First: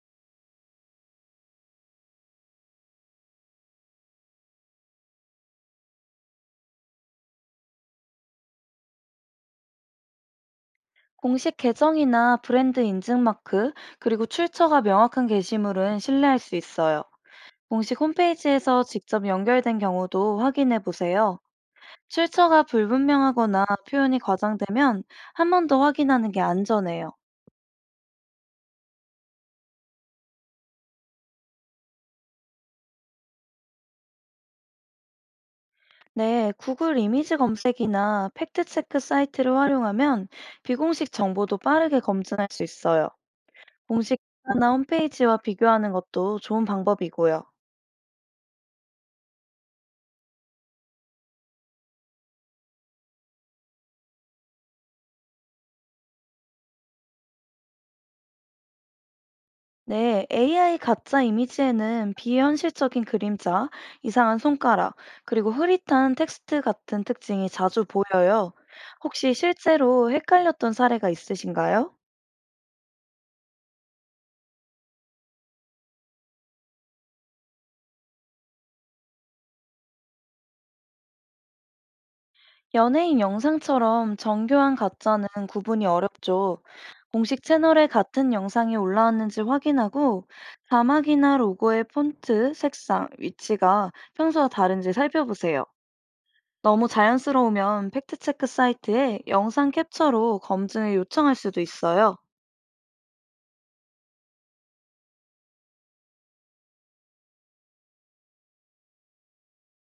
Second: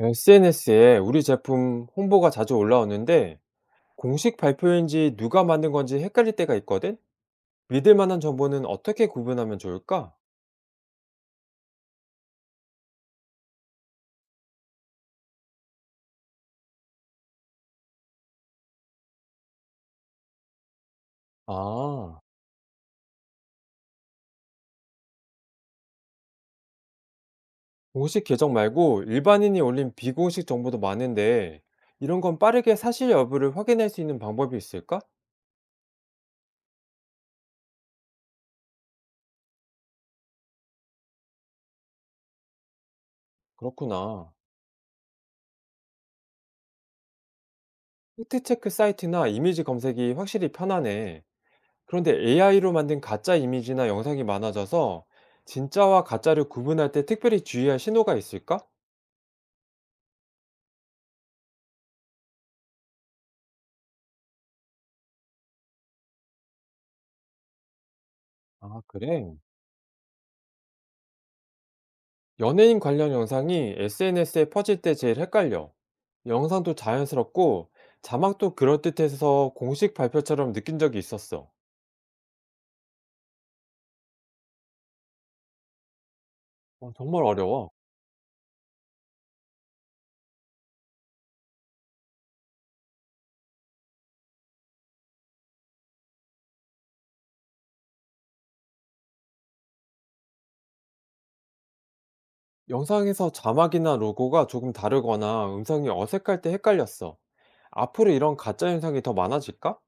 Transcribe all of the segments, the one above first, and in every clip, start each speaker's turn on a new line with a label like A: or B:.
A: SNS에 우리 제품 홍보가 자주 올라오는데 공식 발표인지 누가 만든 건지 헷갈릴 때가 있거든? 믿을 만한 정보는 어떻게 구분하면 좋을까?
B: 공식 계정이나 브랜드 인증 마크, 그리고 출처가 명확한 게시물은 신뢰할 수 있어요. 공식 홈페이지에서 직접 연결된 경우도 확인해 보세요.
A: 아,
B: 출처가 불분명하거나 표현이 과장되면 한 번 더 확인하는 게 안전해요.
A: 공식 계정 말고 일반인이 올린 비공식 정보도 많은데 이런 건 빠르게 사실 여부를 확인할 수 있는 방법이 있을까?
B: 네, 구글 이미지 검색이나 팩트체크 사이트를 활용하면 비공식 정보도 빠르게 검증할 수 있어요. 공식
A: 그렇구나.
B: 기사나 홈페이지와 비교하는 것도 좋은 방법이고요.
A: 팩트체크 사이트나 이미지 검색이 확실히 편하네. 그런데 AI로 만든 가짜 이미지나 영상이 많아져서 진짜와 가짜를 구분할 때 특별히 주의할 신호가 있을까?
B: 네, AI 가짜 이미지에는 비현실적인 그림자, 이상한 손가락, 그리고 흐릿한 텍스트 같은 특징이 자주 보여요.
A: 아, 그래?
B: 혹시 실제로 헷갈렸던 사례가 있으신가요?
A: 연예인 관련 영상이 SNS에 퍼질 때 제일 헷갈려. 영상도 자연스럽고 자막도 그럴듯해서 공식 발표처럼 느낀 적이 있었어.
B: 연예인 영상처럼 정교한 가짜는 구분이 어렵죠.
A: 어, 정말
B: 공식
A: 어려워.
B: 채널에 같은 영상이 올라왔는지 확인하고 자막이나 로고의 폰트, 색상, 위치가 평소와 다른지 살펴보세요. 너무 자연스러우면 팩트체크 사이트에 영상 캡처로 검증을 요청할 수도 있어요.
A: 영상에서 자막이나 로고가 조금 다르거나 음성이 어색할 때 헷갈렸어. 앞으로 이런 가짜 영상이 더 많아질까?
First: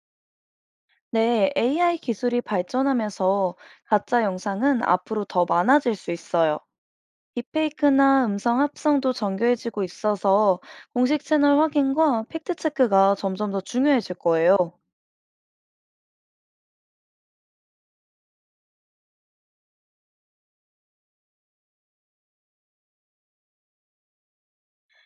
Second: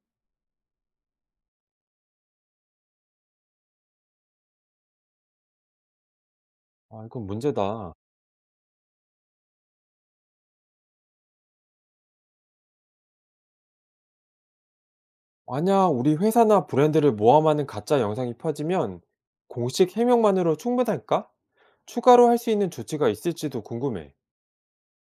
B: 네, AI 기술이 발전하면서 가짜 영상은 앞으로 더 많아질 수 있어요.
A: 아, 이건 문제다.
B: 딥페이크나 음성 합성도 정교해지고 있어서 공식 채널 확인과 팩트체크가 점점 더 중요해질 거예요.
A: 만약 우리 회사나 브랜드를 모함하는 가짜 영상이 퍼지면 공식 해명만으로 충분할까? 추가로 할 수 있는 조치가 있을지도 궁금해.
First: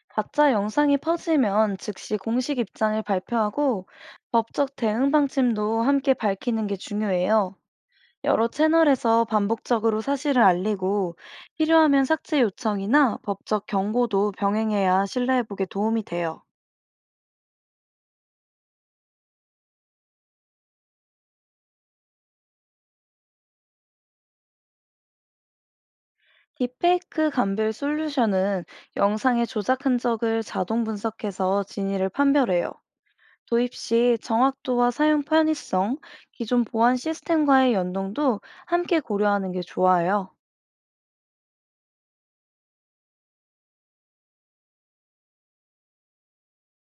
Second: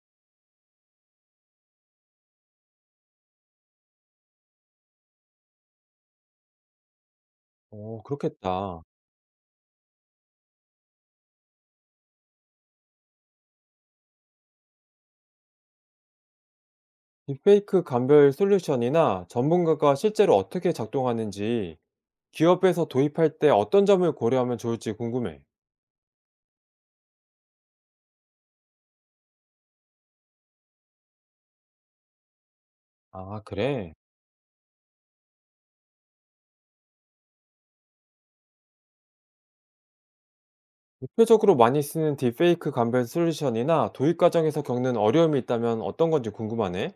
B: 가짜 영상이 퍼지면 즉시 공식 입장을 발표하고 법적 대응 방침도 함께 밝히는 게 중요해요.
A: 어,
B: 여러
A: 그렇겠다.
B: 채널에서 반복적으로 사실을 알리고 필요하면 삭제 요청이나 법적 경고도 병행해야 신뢰회복에 도움이 돼요.
A: 딥페이크 감별 솔루션이나 전문가가 실제로 어떻게 작동하는지 기업에서 도입할 때 어떤 점을 고려하면 좋을지 궁금해.
B: 딥페이크 감별 솔루션은 영상의 조작 흔적을 자동 분석해서 진위를 판별해요.
A: 아,
B: 도입
A: 그래?
B: 시 정확도와 사용 편의성, 기존 보안 시스템과의 연동도 함께 고려하는 게 좋아요.
A: 대표적으로 많이 쓰는 딥페이크 감별 솔루션이나 도입 과정에서 겪는 어려움이 있다면 어떤 건지 궁금하네.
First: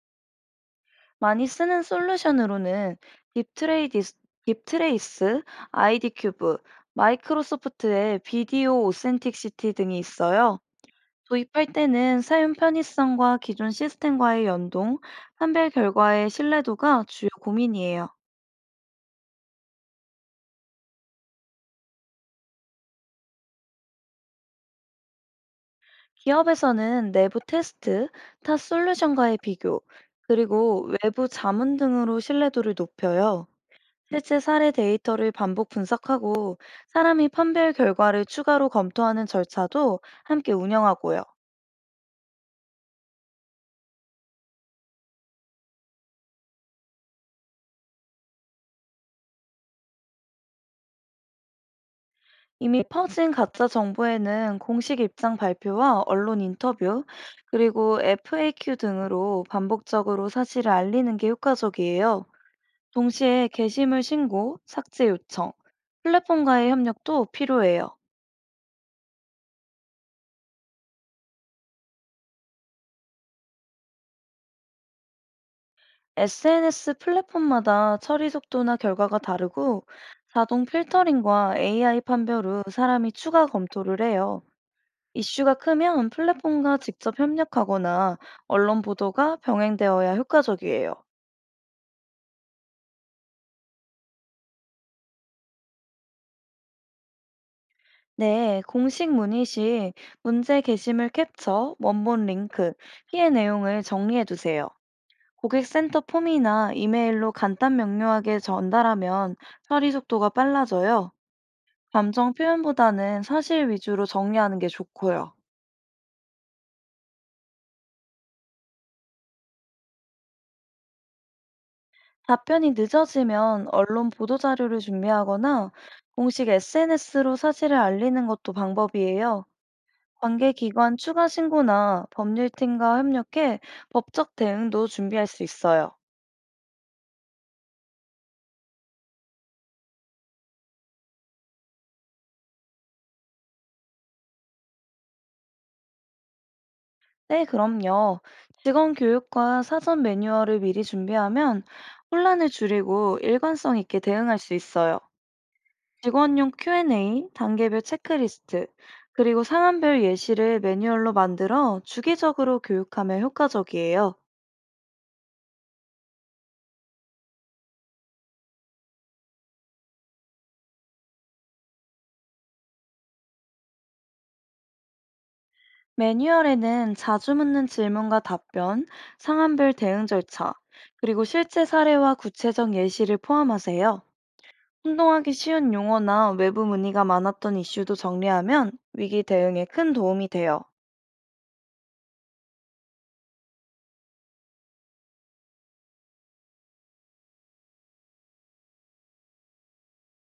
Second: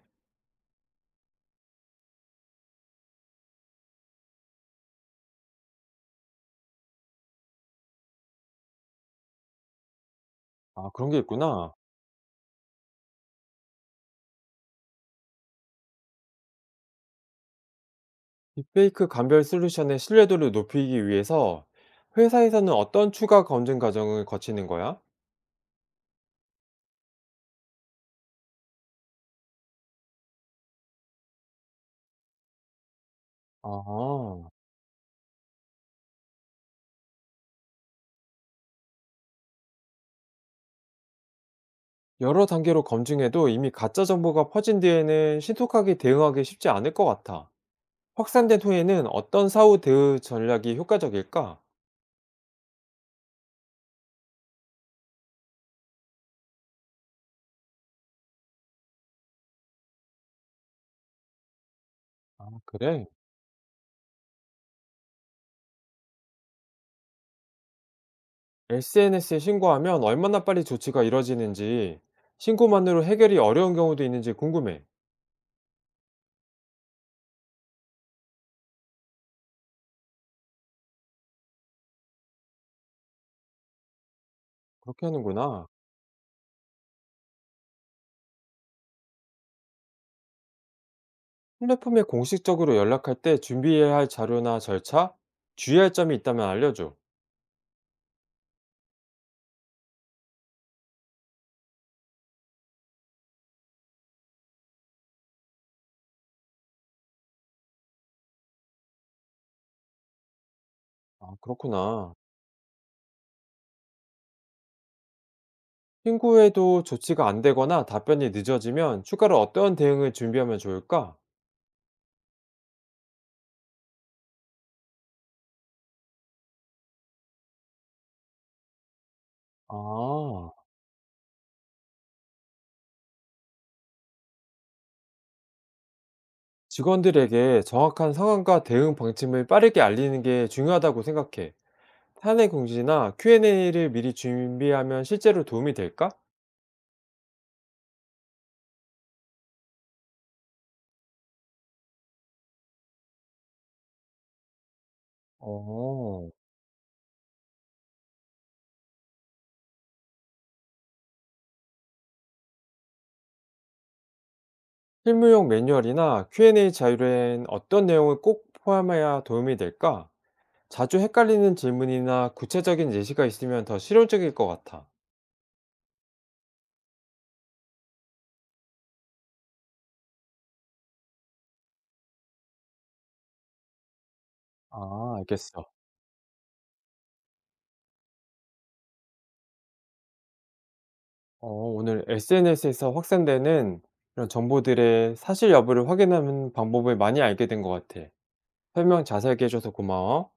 B: 많이 쓰는 솔루션으로는 딥트레이디스, 딥트레이스, 아이디큐브, 마이크로소프트의 비디오 오센틱시티 등이 있어요.
A: 아, 그런 게
B: 도입할
A: 있구나.
B: 때는 사용 편의성과 기존 시스템과의 연동, 판별 결과의 신뢰도가 주요 고민이에요.
A: 딥페이크 감별 솔루션의 신뢰도를 높이기 위해서 회사에서는 어떤 추가 검증 과정을 거치는 거야?
B: 기업에서는 내부 테스트, 타 솔루션과의 비교, 그리고 외부 자문 등으로 신뢰도를 높여요. 실제
A: 아.
B: 사례 데이터를 반복 분석하고 사람이 판별 결과를 추가로 검토하는 절차도 함께 운영하고요.
A: 여러 단계로 검증해도 이미 가짜 정보가 퍼진 뒤에는 신속하게 대응하기 쉽지 않을 것 같아. 확산된 후에는 어떤 사후 대응 전략이 효과적일까?
B: 이미 퍼진 가짜 정보에는 공식 입장 발표와 언론 인터뷰, 그리고 FAQ 등으로 반복적으로 사실을 알리는 게 효과적이에요.
A: 아, 그래?
B: 동시에 게시물 신고, 삭제 요청, 플랫폼과의 협력도 필요해요.
A: SNS에 신고하면 얼마나 빨리 조치가 이뤄지는지, 신고만으로 해결이 어려운 경우도 있는지 궁금해.
B: SNS 플랫폼마다 처리 속도나 결과가 다르고 자동 필터링과 AI 판별 후 사람이 추가 검토를 해요.
A: 그렇게
B: 이슈가
A: 하는구나.
B: 크면 플랫폼과 직접 협력하거나 언론 보도가 병행되어야 효과적이에요.
A: 플랫폼에 공식적으로 연락할 때 준비해야 할 자료나 절차, 주의할 점이 있다면 알려줘.
B: 네, 공식 문의 시 문제 게시물 캡처, 원본 링크, 피해 내용을 정리해 두세요. 고객센터 폼이나 이메일로 간단 명료하게 전달하면 처리 속도가 빨라져요.
A: 아, 그렇구나.
B: 감정 표현보다는 사실 위주로 정리하는 게 좋고요.
A: 신고해도 조치가 안 되거나 답변이 늦어지면 추가로 어떤 대응을 준비하면 좋을까?
B: 답변이 늦어지면 언론 보도 자료를 준비하거나 공식 SNS로 사실을 알리는 것도 방법이에요.
A: 아.
B: 관계 기관 추가 신고나 법률팀과 협력해 법적 대응도 준비할 수 있어요.
A: 직원들에게 정확한 상황과 대응 방침을 빠르게 알리는 게 중요하다고 생각해. 사내 공지나 Q&A를 미리 준비하면 실제로 도움이 될까?
B: 네, 그럼요. 직원 교육과 사전 매뉴얼을 미리 준비하면 혼란을 줄이고 일관성 있게 대응할 수 있어요.
A: 어.
B: 직원용 Q&A, 단계별 체크리스트, 그리고 상황별 예시를 매뉴얼로 만들어 주기적으로 교육하면 효과적이에요.
A: 실무용 매뉴얼이나 Q&A 자료엔 어떤 내용을 꼭 포함해야 도움이 될까? 자주 헷갈리는 질문이나 구체적인 예시가 있으면 더 실용적일 것 같아.
B: 매뉴얼에는 자주 묻는 질문과 답변, 상황별 대응 절차, 그리고 실제 사례와 구체적 예시를 포함하세요.
A: 아,
B: 혼동하기
A: 알겠어.
B: 쉬운 용어나 외부 문의가 많았던 이슈도 정리하면 위기 대응에 큰 도움이 돼요.
A: 어, 오늘 SNS에서 확산되는 이런 정보들의 사실 여부를 확인하는 방법을 많이 알게 된 것 같아. 설명 자세하게 해 줘서 고마워.